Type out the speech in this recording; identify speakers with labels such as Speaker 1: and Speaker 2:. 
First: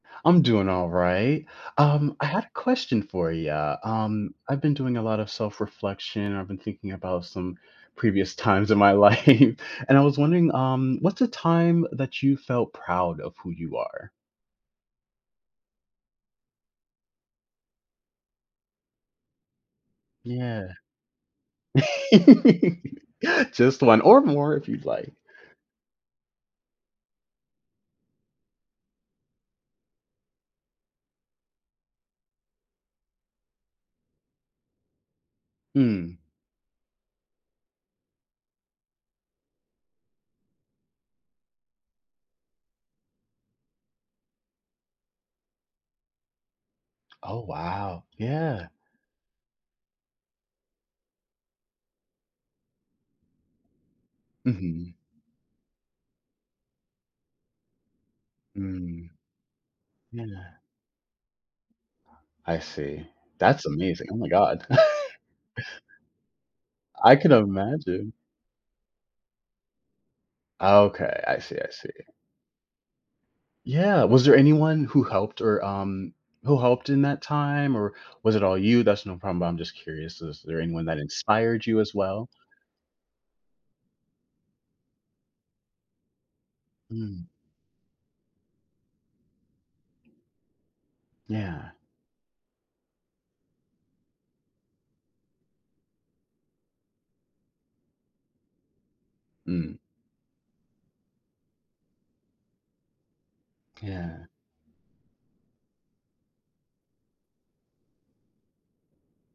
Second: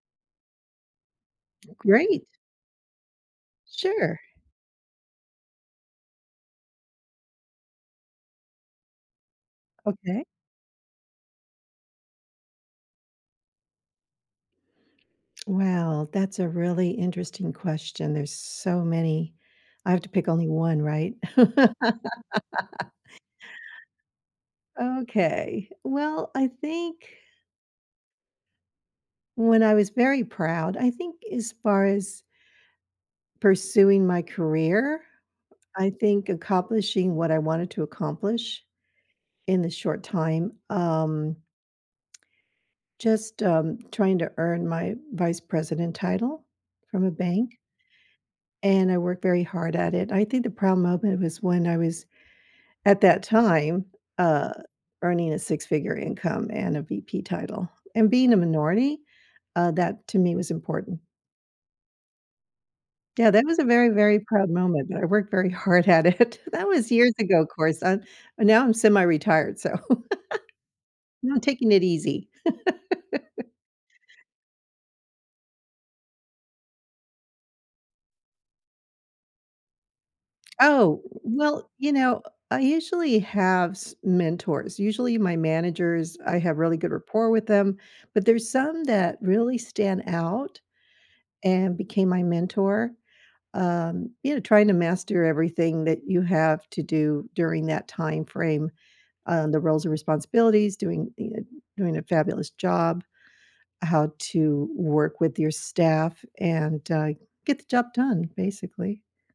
Speaker 1: I'm doing alright. Um,
Speaker 2: Great.
Speaker 1: I had a question for ya,
Speaker 2: Sure.
Speaker 1: um, I've been doing a lot of self reflection. I've been thinking about some previous times in my life, and I was
Speaker 2: Okay.
Speaker 1: wondering, um, what's the time that you felt proud of who you are?
Speaker 2: Well, that's a really interesting question, there's so many. I have to pick only
Speaker 1: Yeah.
Speaker 2: 1, right?
Speaker 1: Just 1 or more if you'd like.
Speaker 2: Okay. Well, I think when I was very proud, I think as far as pursuing my career, I
Speaker 1: Hmm.
Speaker 2: think accomplishing what I wanted to accomplish in the short time, um just, um, trying to earn my Vice President title from a
Speaker 1: Oh,
Speaker 2: bank,
Speaker 1: wow. Yeah.
Speaker 2: and I worked very hard at it. I think the proud moment was when, I was at that time, uh,
Speaker 1: Mhm.
Speaker 2: earning a 6 figure income and a VP title, and being a minority,
Speaker 1: Mm.
Speaker 2: uh, that to me was
Speaker 1: Yeah.
Speaker 2: important.
Speaker 1: I see.
Speaker 2: Yeah, that was a
Speaker 1: That's
Speaker 2: very,
Speaker 1: amazing, oh
Speaker 2: very
Speaker 1: my
Speaker 2: proud
Speaker 1: god.
Speaker 2: moment, I worked very hard at it. That was years
Speaker 1: I can
Speaker 2: ago, ‘course, uh,
Speaker 1: imagine.
Speaker 2: now I'm semi retired, so,
Speaker 1: Okay.
Speaker 2: now
Speaker 1: I
Speaker 2: I'm
Speaker 1: see, I
Speaker 2: taking it
Speaker 1: see.
Speaker 2: easy.
Speaker 1: Yeah. Was there anyone who helped or, um who helped in that time, or was it all you? That's no problem, but I'm just curious, is there anyone that
Speaker 2: Oh,
Speaker 1: inspired
Speaker 2: well,
Speaker 1: you
Speaker 2: you
Speaker 1: as
Speaker 2: know,
Speaker 1: well?
Speaker 2: uh, I usually have s mentors. Usually my managers, I have really good
Speaker 1: Mm.
Speaker 2: rapport with them, but there's some that really stand out
Speaker 1: Yeah.
Speaker 2: and became my mentor, um, you know, trying to master everything that you have to do during that time frame, uh, the
Speaker 1: Mm.
Speaker 2: roles and responsibilities, doing ee uh doing a fabulous job, how
Speaker 1: Yeah.
Speaker 2: to work with your staff, and, uh, get the job done, basically.